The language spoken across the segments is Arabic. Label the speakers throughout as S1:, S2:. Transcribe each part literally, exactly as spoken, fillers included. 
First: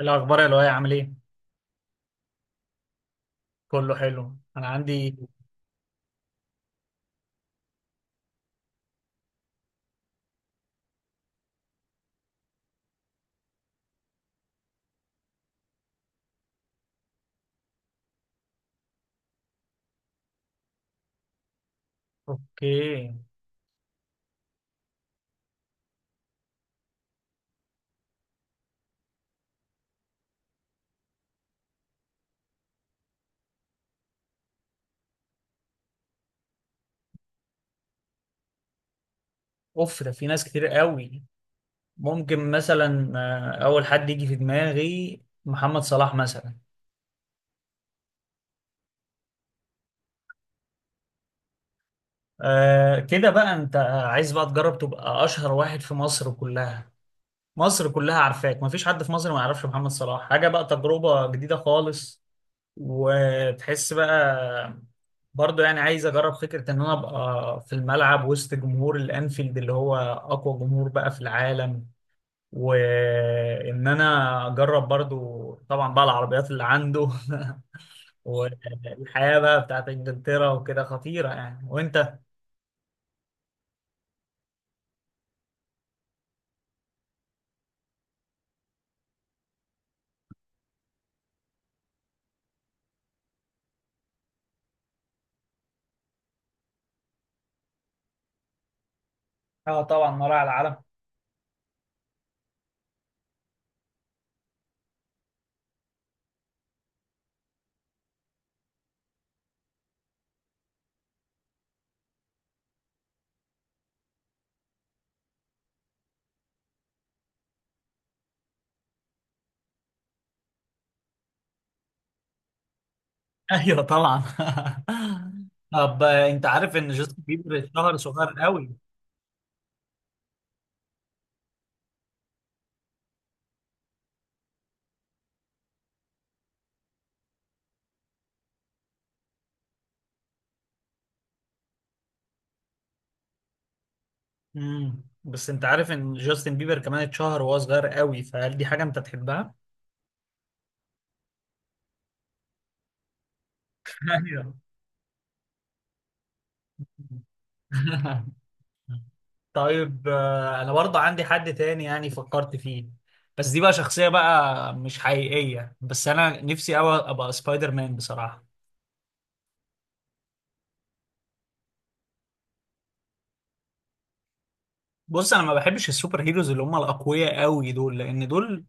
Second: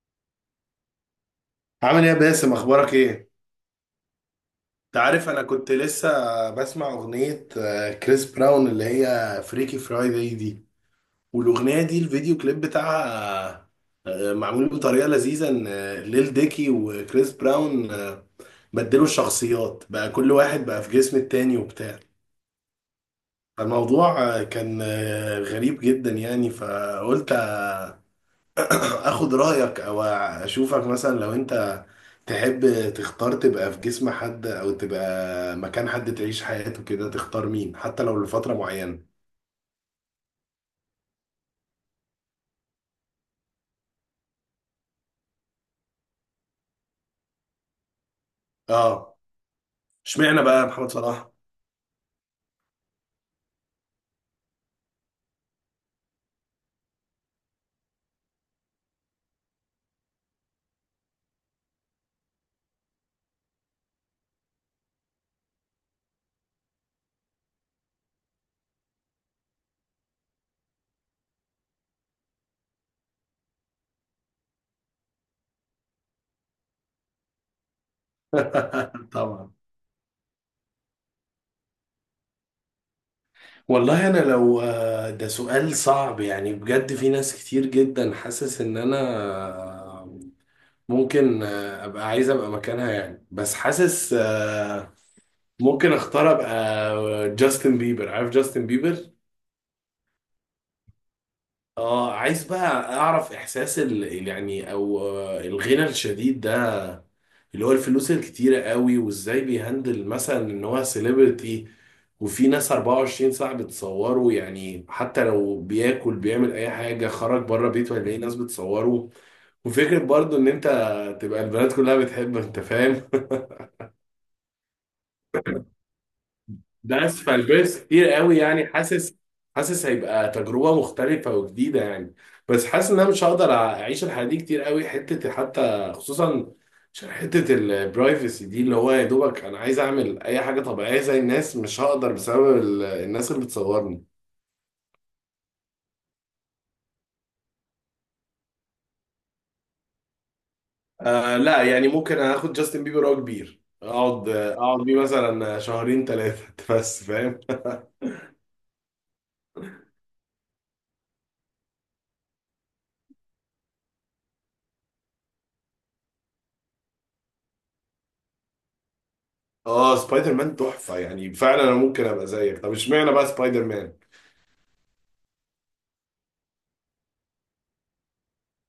S1: الأخبار يا لؤي، عامل إيه؟
S2: عامل ايه يا باسم، اخبارك ايه؟
S1: كله حلو، أنا
S2: انت
S1: عندي.
S2: عارف انا كنت لسه بسمع اغنية آه، كريس براون اللي هي فريكي فرايداي دي. والاغنية دي الفيديو كليب بتاعها آه، معمول بطريقة لذيذة، ان آه، ليل ديكي وكريس براون آه، بدلوا الشخصيات بقى، كل واحد بقى في جسم التاني وبتاع.
S1: أوكي.
S2: فالموضوع آه، كان آه، غريب جدا يعني، فقلت اخد رايك او اشوفك مثلا. لو انت تحب تختار تبقى في جسم حد او تبقى مكان حد تعيش حياته كده، تختار مين حتى لو لفتره معينه؟
S1: أوف، ده في ناس كتير قوي. ممكن مثلا آه، أول حد يجي في دماغي محمد صلاح مثلا.
S2: اه، اشمعنى بقى محمد صلاح؟
S1: آه كده بقى، أنت عايز بقى تجرب تبقى أشهر واحد في مصر كلها. مصر كلها عارفاك، مفيش حد في مصر ما يعرفش محمد صلاح. حاجة بقى تجربة جديدة خالص، وتحس بقى برضه. يعني عايز اجرب فكره ان انا ابقى في الملعب وسط جمهور الانفيلد، اللي هو اقوى جمهور بقى في العالم، وان انا اجرب برضو طبعا بقى العربيات اللي عنده والحياة
S2: طبعا.
S1: بقى بتاعت انجلترا وكده، خطيرة يعني. وانت؟
S2: والله انا لو آه، ده سؤال صعب يعني، بجد في ناس كتير جدا حاسس ان انا آه، ممكن آه، ابقى عايز ابقى مكانها يعني، بس حاسس آه، ممكن اختار ابقى جاستن بيبر. عارف جاستن بيبر؟
S1: اه طبعا، مراعي العالم.
S2: اه، عايز بقى اعرف احساس ال ال- يعني او آه، الغنى الشديد ده، اللي هو الفلوس الكتيرة قوي، وازاي بيهندل مثلا ان هو سيلبرتي، وفي ناس اربعة وعشرين ساعة بتصوره يعني. حتى لو بياكل بيعمل اي حاجة، خرج بره بيته هيلاقي ناس بتصوره. وفكرة برضو ان انت تبقى البنات كلها بتحبك، انت فاهم.
S1: ايوه طبعا. طب انت عارف ان
S2: ده
S1: جاستن
S2: اسفل
S1: بيبر
S2: بيرث
S1: اتشهر
S2: كتير
S1: صغير
S2: قوي يعني،
S1: قوي؟
S2: حاسس حاسس هيبقى تجربه مختلفه وجديده يعني. بس حاسس ان انا مش هقدر اعيش الحياه دي كتير قوي، حته حتى خصوصا عشان حته البرايفسي دي، اللي هو يا دوبك انا عايز اعمل اي حاجه طبيعيه زي الناس، مش هقدر بسبب ال- الناس اللي بتصورني.
S1: امم بس انت عارف ان جاستن بيبر كمان اتشهر وهو صغير قوي، فهل دي حاجة انت تحبها؟
S2: آه لا، يعني ممكن اخد جاستن بيبر وهو كبير، اقعد
S1: ايوه.
S2: اقعد بيه مثلا شهرين ثلاثه بس فاهم.
S1: طيب، آه، انا برضه عندي حد تاني يعني فكرت فيه، بس دي بقى شخصية بقى مش حقيقية. بس انا نفسي قوي ابقى سبايدر مان بصراحة.
S2: اه، سبايدر مان تحفه يعني، فعلا انا ممكن ابقى زيك. طب اشمعنى بقى سبايدر مان؟
S1: بص، انا ما بحبش السوبر هيروز اللي هم الاقوياء قوي دول، لان دول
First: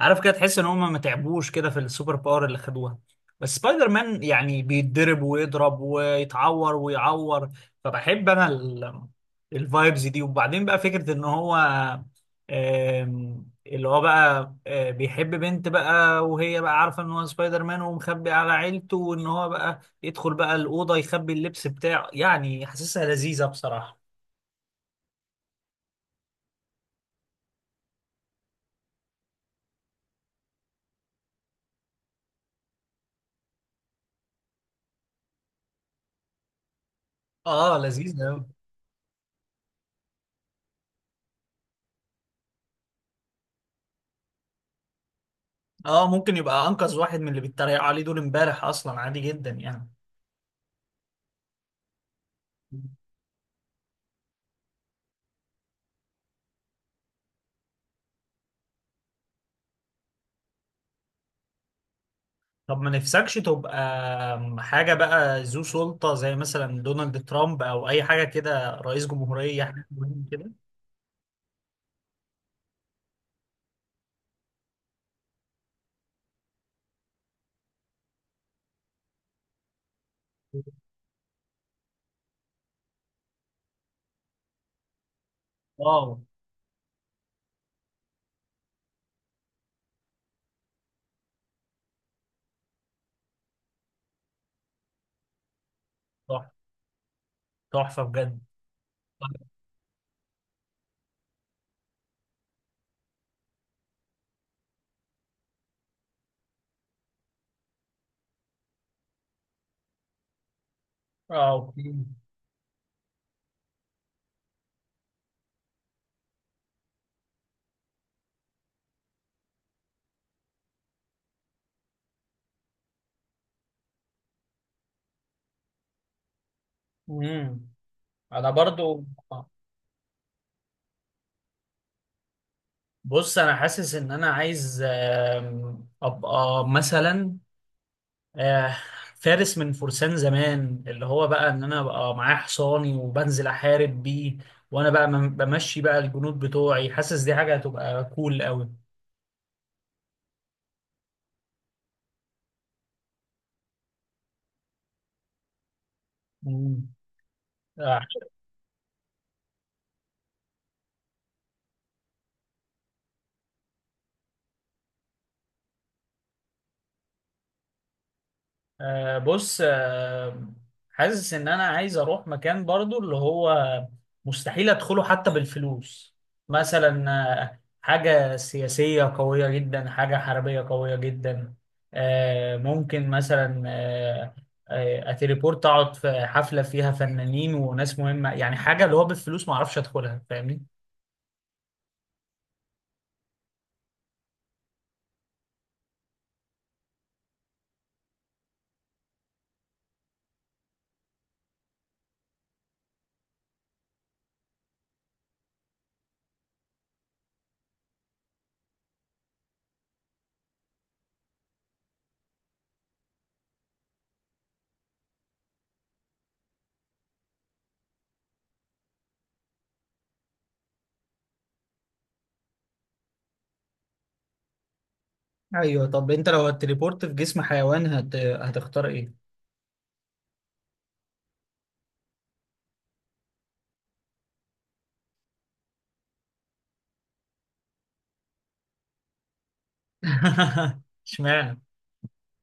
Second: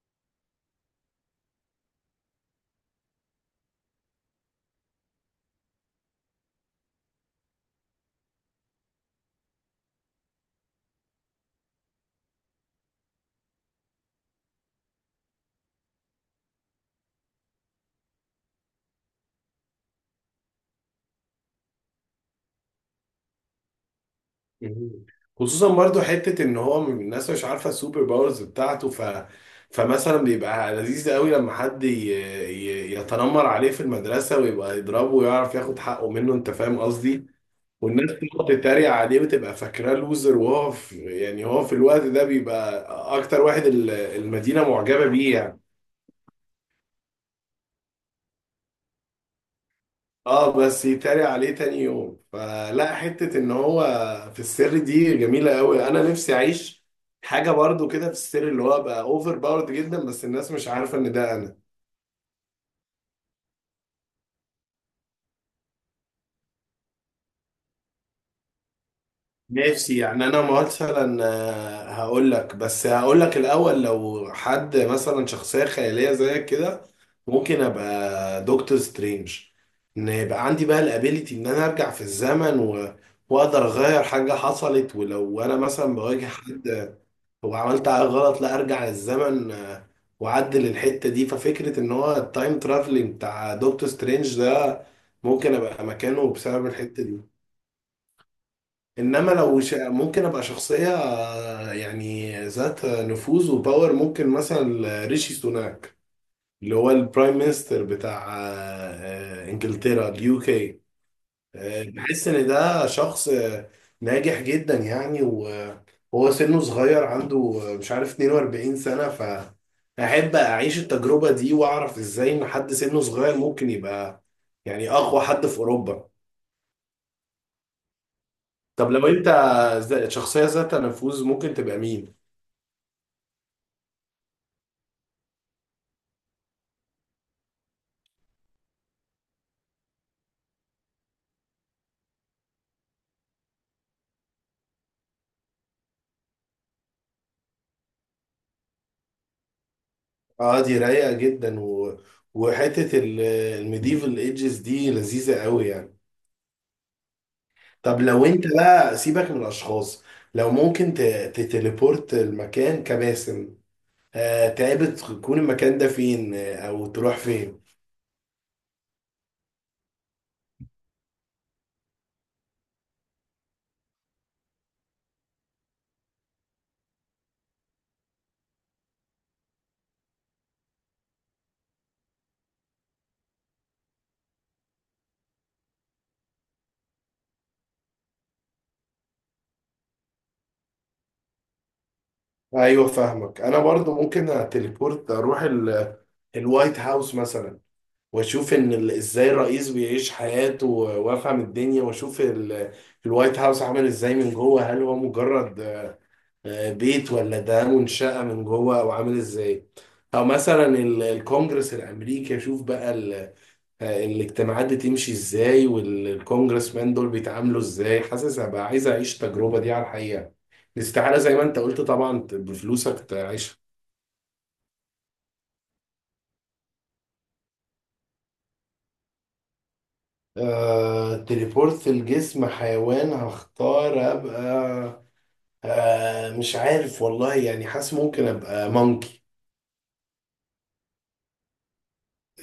S1: عارف كده تحس ان هم ما تعبوش كده في السوبر باور اللي خدوها. بس سبايدر مان يعني بيتضرب ويضرب ويتعور ويعور، فبحب انا ال- الفايبز دي. وبعدين بقى فكرة ان هو آم، اللي هو بقى آه، بيحب بنت بقى، وهي بقى عارفة ان هو سبايدر مان ومخبي على عيلته، وان هو بقى يدخل بقى الأوضة يخبي اللبس بتاعه، يعني حاسسها لذيذة بصراحة.
S2: مم. خصوصا برضو حتة ان هو من الناس مش عارفة السوبر باورز بتاعته، ف... فمثلا بيبقى لذيذ قوي لما حد ي... ي... يتنمر عليه في المدرسة، ويبقى يضربه ويعرف ياخد حقه منه، انت فاهم قصدي.
S1: اه
S2: والناس
S1: لذيذة أوي.
S2: تقعد تتريق عليه وتبقى فاكراه لوزر، وهو في... يعني هو في الوقت ده بيبقى اكتر واحد ال- المدينة معجبة بيه يعني.
S1: اه ممكن يبقى انقذ واحد من اللي بيتريقوا عليه دول امبارح، اصلا عادي جدا يعني.
S2: اه بس يتريق عليه تاني يوم، فلا، حتة ان هو في السر دي جميلة قوي، انا نفسي اعيش حاجة برضو كده في السر اللي هو بقى اوفر باورد جدا، بس الناس مش عارفة ان ده انا.
S1: طب ما نفسكش تبقى حاجة بقى ذو سلطة، زي مثلا دونالد ترامب أو أي حاجة كده، رئيس جمهورية، حاجة
S2: نفسي
S1: مهمة
S2: يعني. انا
S1: كده.
S2: مثلا آه، هقول لك، بس هقول لك الاول. لو حد مثلا شخصية خيالية زيك كده، ممكن ابقى دكتور سترينج، ان يبقى عندي بقى الابيليتي ان انا ارجع في الزمن و... واقدر اغير حاجة حصلت. ولو انا مثلا
S1: واو.
S2: بواجه حد، هو عملت غلط، لا ارجع للزمن آه، واعدل الحته دي. ففكره ان هو التايم ترافلنج بتاع دكتور سترينج ده، ممكن ابقى مكانه
S1: تحفة،
S2: بسبب الحته دي.
S1: تحفة بجد.
S2: انما لو ش... ممكن ابقى شخصيه آه، يعني ذات نفوذ وباور، ممكن مثلا ريشي سوناك اللي هو البرايم مينستر بتاع آه، آه، انجلترا، اليو كي.
S1: اه
S2: آه،
S1: اوكي.
S2: بحس ان ده شخص آه، ناجح جدا يعني، وهو سنه صغير عنده آه، مش عارف اتنين واربعين سنة. فأحب أعيش التجربة دي وأعرف إزاي إن حد سنه صغير ممكن يبقى يعني أقوى حد في أوروبا.
S1: امم انا
S2: طب
S1: برضو.
S2: لو أنت ز- شخصية ذات نفوذ، ممكن تبقى مين؟
S1: بص، انا حاسس ان انا عايز آم، ابقى مثلا آه، فارس من فرسان زمان، اللي هو بقى ان انا ابقى معايا حصاني وبنزل احارب بيه، وانا بقى بم- بمشي بقى الجنود بتوعي. حاسس دي حاجة هتبقى كول قوي.
S2: اه دي رايقة جدا و... وحتة ال- الميديفال ايدجز دي لذيذة قوي يعني.
S1: مم. آه،
S2: طب لو انت بقى سيبك من الاشخاص، لو ممكن ت... تتليبورت المكان كباسم، آه، تعبت تكون المكان ده فين، آه، او تروح فين؟
S1: آه، بص، آه، حاسس ان انا عايز اروح مكان برضو، اللي هو مستحيل ادخله حتى بالفلوس. مثلا آه، حاجة سياسية قوية جدا، حاجة حربية قوية جدا. آه، ممكن مثلا آه، آه، اتليبورت اقعد في حفلة فيها فنانين وناس مهمة، يعني حاجة اللي هو بالفلوس ما اعرفش ادخلها، فاهمني؟
S2: ايوه فاهمك. انا برضو ممكن اتليبورت اروح ال- الوايت هاوس مثلا، واشوف ان ال- ازاي الرئيس بيعيش حياته، و- وافهم الدنيا، واشوف ال- الوايت هاوس عامل ازاي من جوه، هل هو مجرد آه، بيت ولا ده منشأة من جوه او عامل ازاي؟ او مثلا ال- الكونجرس الامريكي اشوف بقى آه، الاجتماعات دي تمشي ازاي، والكونجرس مان دول بيتعاملوا ازاي. حاسس هبقى عايز اعيش التجربة دي على الحقيقة، الاستعارة زي ما انت قلت طبعا، ت- بفلوسك تعيشها.
S1: ايوه. طب انت لو هتليبورت في جسم حيوان هت... هتختار ايه؟
S2: آه، تليبورت الجسم حيوان، هختار ابقى آه، مش عارف والله يعني. حاسس ممكن ابقى مونكي،
S1: اشمعنى؟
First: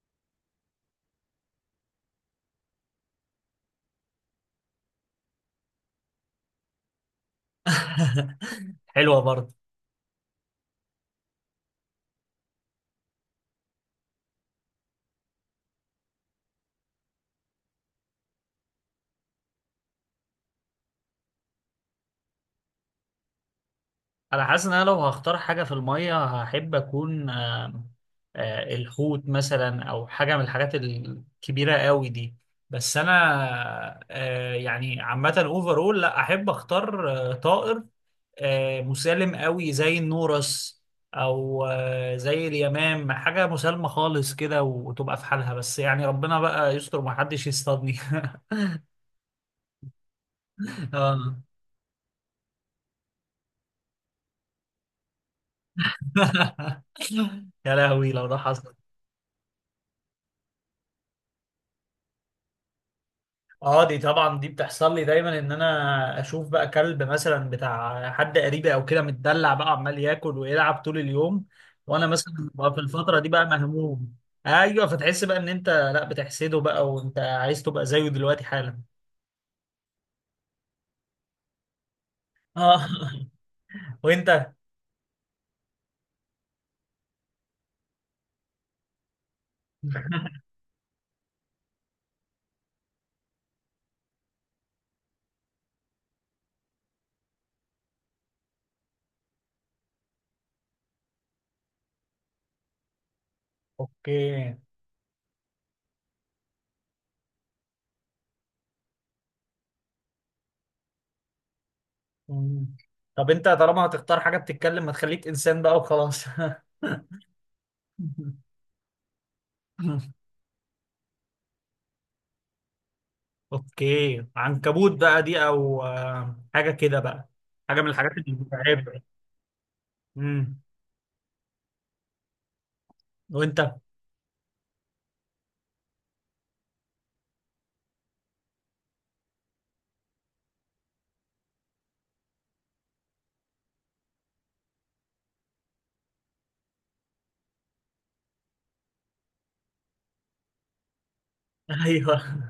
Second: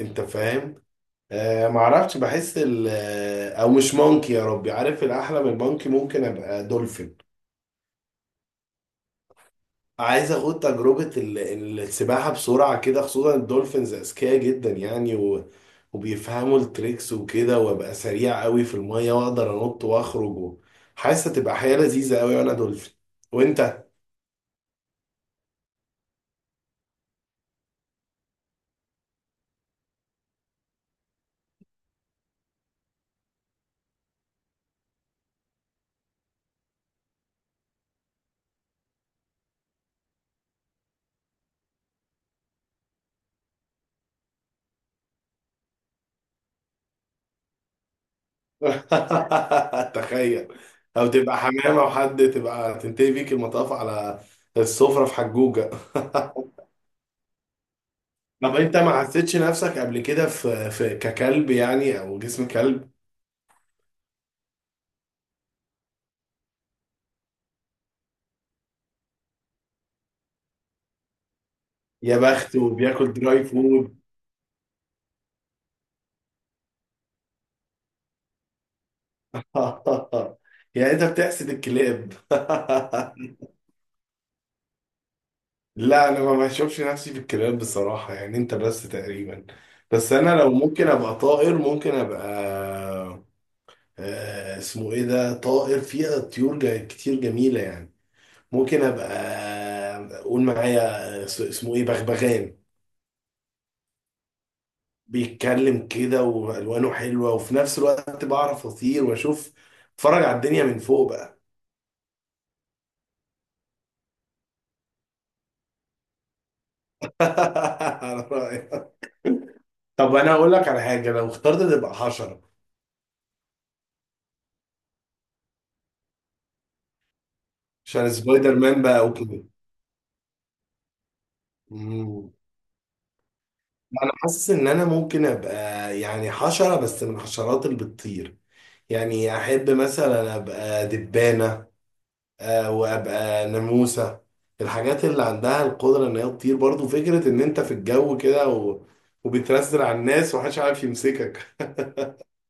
S2: انت فاهم. آه معرفش، بحس ال- آه، او مش مونكي، يا ربي، عارف الاحلى من المونكي؟ ممكن ابقى دولفين.
S1: حلوة برضه.
S2: عايز اخد تجربة ال- ال- السباحة بسرعة كده، خصوصا الدولفينز اذكياء جدا يعني، و... وبيفهموا التريكس وكده، وابقى سريع قوي في المية واقدر انط واخرج و... حاسس هتبقى حياة لذيذة قوي وانا دولفين. وانت؟
S1: أنا حاسس إن أنا لو هختار حاجة في المية هحب أكون آه، آه، الحوت مثلا، أو حاجة من الحاجات الكبيرة قوي دي. بس أنا آه، يعني عامة، أوفرول، لأ، أحب أختار آه، طائر آه، مسالم قوي زي النورس، أو آه، زي اليمام، حاجة مسالمة خالص كده وتبقى في حالها. بس يعني ربنا بقى يستر ومحدش يصطادني.
S2: تخيل. او
S1: آه.
S2: تبقى حمامة وحد، تبقى تنتهي بيك المطاف على السفرة في حجوجة
S1: يا لهوي لو ده
S2: طب
S1: حصل.
S2: انت ما حسيتش نفسك قبل كده في في ككلب يعني، او جسم كلب؟
S1: اه دي طبعا، دي بتحصل لي دايما، ان انا اشوف بقى كلب مثلا بتاع حد قريبي او كده متدلع بقى، عمال ياكل ويلعب طول اليوم، وانا
S2: يا
S1: مثلا
S2: بخت،
S1: ببقى في
S2: وبياكل
S1: الفتره دي
S2: دراي
S1: بقى
S2: فود.
S1: مهموم. ايوه، فتحس بقى ان انت لا بتحسده بقى وانت عايز تبقى زيه دلوقتي حالا.
S2: يعني انت بتحسد الكلاب؟
S1: اه. وانت؟
S2: لا انا ما بشوفش نفسي في الكلاب بصراحة يعني، انت بس تقريبا. بس انا لو ممكن ابقى طائر، ممكن ابقى آه، اسمه ايه ده؟ طائر فيها طيور جا- كتير جميلة يعني. ممكن ابقى، قول معايا، اس- اسمه ايه، بغبغان.
S1: اوكي.
S2: بيتكلم كده والوانه حلوة، وفي نفس الوقت بعرف اطير واشوف، اتفرج على الدنيا من فوق بقى.
S1: مم. طب انت طالما هتختار حاجه بتتكلم، ما تخليك انسان بقى وخلاص.
S2: على رأيك. طب انا هقول لك على حاجه، لو اخترت تبقى حشره،
S1: اوكي، عنكبوت بقى دي، او آه، حاجه كده بقى، حاجه من الحاجات
S2: عشان سبايدر مان بقى،
S1: المتعبه.
S2: اوكي.
S1: امم.
S2: مم.
S1: وانت؟
S2: انا حاسس ان انا ممكن ابقى يعني حشره، بس من الحشرات اللي بتطير. يعني احب مثلا ابقى دبانه، آه، وابقى ناموسه. الحاجات اللي عندها القدره ان هي تطير، برضو فكره ان انت في الجو كده و... وبترسل على الناس ومحدش عارف يمسكك.
S1: ايوه.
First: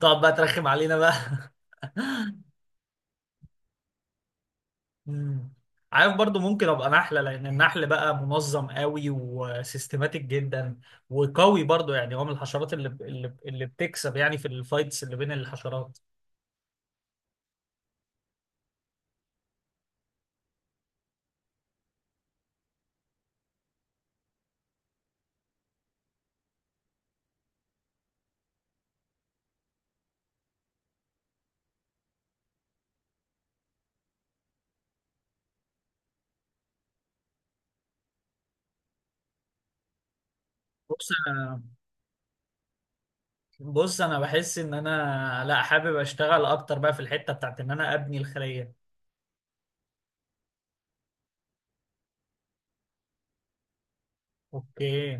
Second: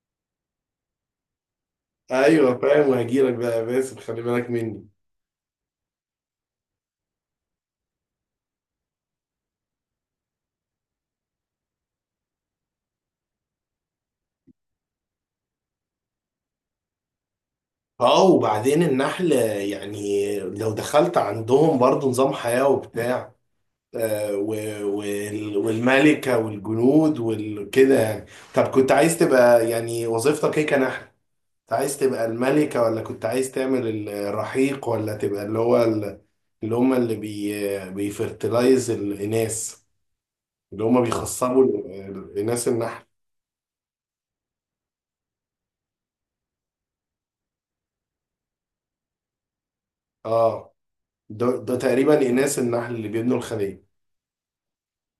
S1: تقعد بقى ترخم علينا بقى.
S2: ايوه فاهم، وهجيلك بقى يا باسم، خلي بالك مني.
S1: امم عارف، برضو ممكن ابقى نحله، لان النحل بقى منظم قوي وسيستماتيك جدا، وقوي برضو يعني. هو من الحشرات اللي اللي, اللي بتكسب يعني في الفايتس اللي بين الحشرات.
S2: اه، وبعدين النحل يعني لو دخلت عندهم برضو نظام حياة وبتاع، آه، و- وال- والملكة والجنود وكده يعني. طب كنت عايز تبقى يعني وظيفتك ايه كنحل؟ كنت عايز تبقى الملكة، ولا كنت عايز تعمل الرحيق، ولا تبقى اللي هو ال- اللي هم اللي بي بيفرتلايز الإناث، اللي هم
S1: بص انا
S2: بيخصبوا ال- الإناث النحل؟
S1: بص انا بحس ان انا لا، حابب اشتغل اكتر بقى في الحته بتاعت ان انا ابني الخليه.
S2: اه، ده, ده تقريبا إناث النحل اللي بيبنوا الخلية.
S1: اوكي.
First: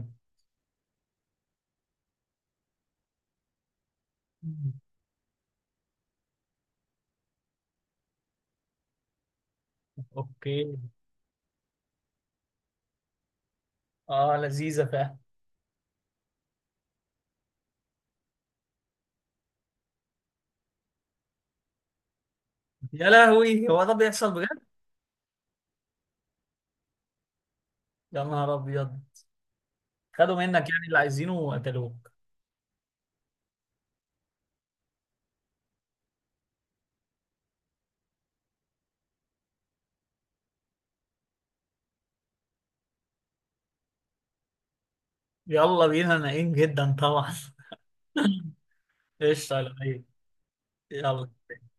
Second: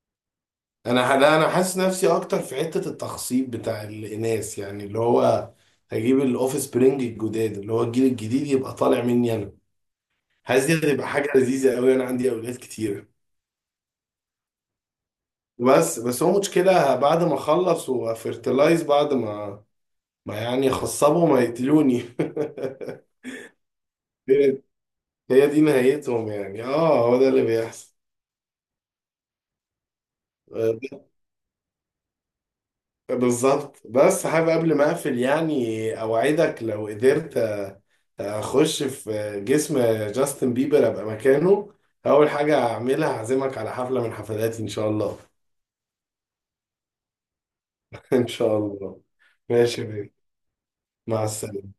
S2: انا لا، انا حاسس نفسي اكتر في حته التخصيب بتاع الاناث
S1: مم.
S2: يعني، اللي هو هجيب الاوف سبرينج الجداد، اللي هو الجيل الجديد يبقى طالع مني انا. حاسس دي
S1: اوكي.
S2: هتبقى حاجه لذيذه قوي، انا عندي اولاد كتير.
S1: اه لذيذه فعلا.
S2: بس بس هو مشكله، بعد ما اخلص وافرتلايز، بعد ما ما يعني خصبوا، ما يقتلوني.
S1: يا لهوي، هو ده بيحصل بجد؟
S2: هي هي دي نهايتهم يعني. اه هو ده اللي بيحصل.
S1: يا نهار ابيض، خدوا منك يعني اللي عايزينه وقتلوك.
S2: بالظبط. بس حابب قبل ما اقفل يعني، اوعدك لو قدرت اخش في جسم جاستن بيبر ابقى مكانه، اول حاجه هعملها هعزمك على حفله من حفلاتي ان شاء الله.
S1: يلا بينا، ناقين جدا طبعا.
S2: ان شاء الله.
S1: قشطة يا
S2: ماشي يا
S1: لؤي.
S2: بيه. مع
S1: يلا.
S2: السلامه.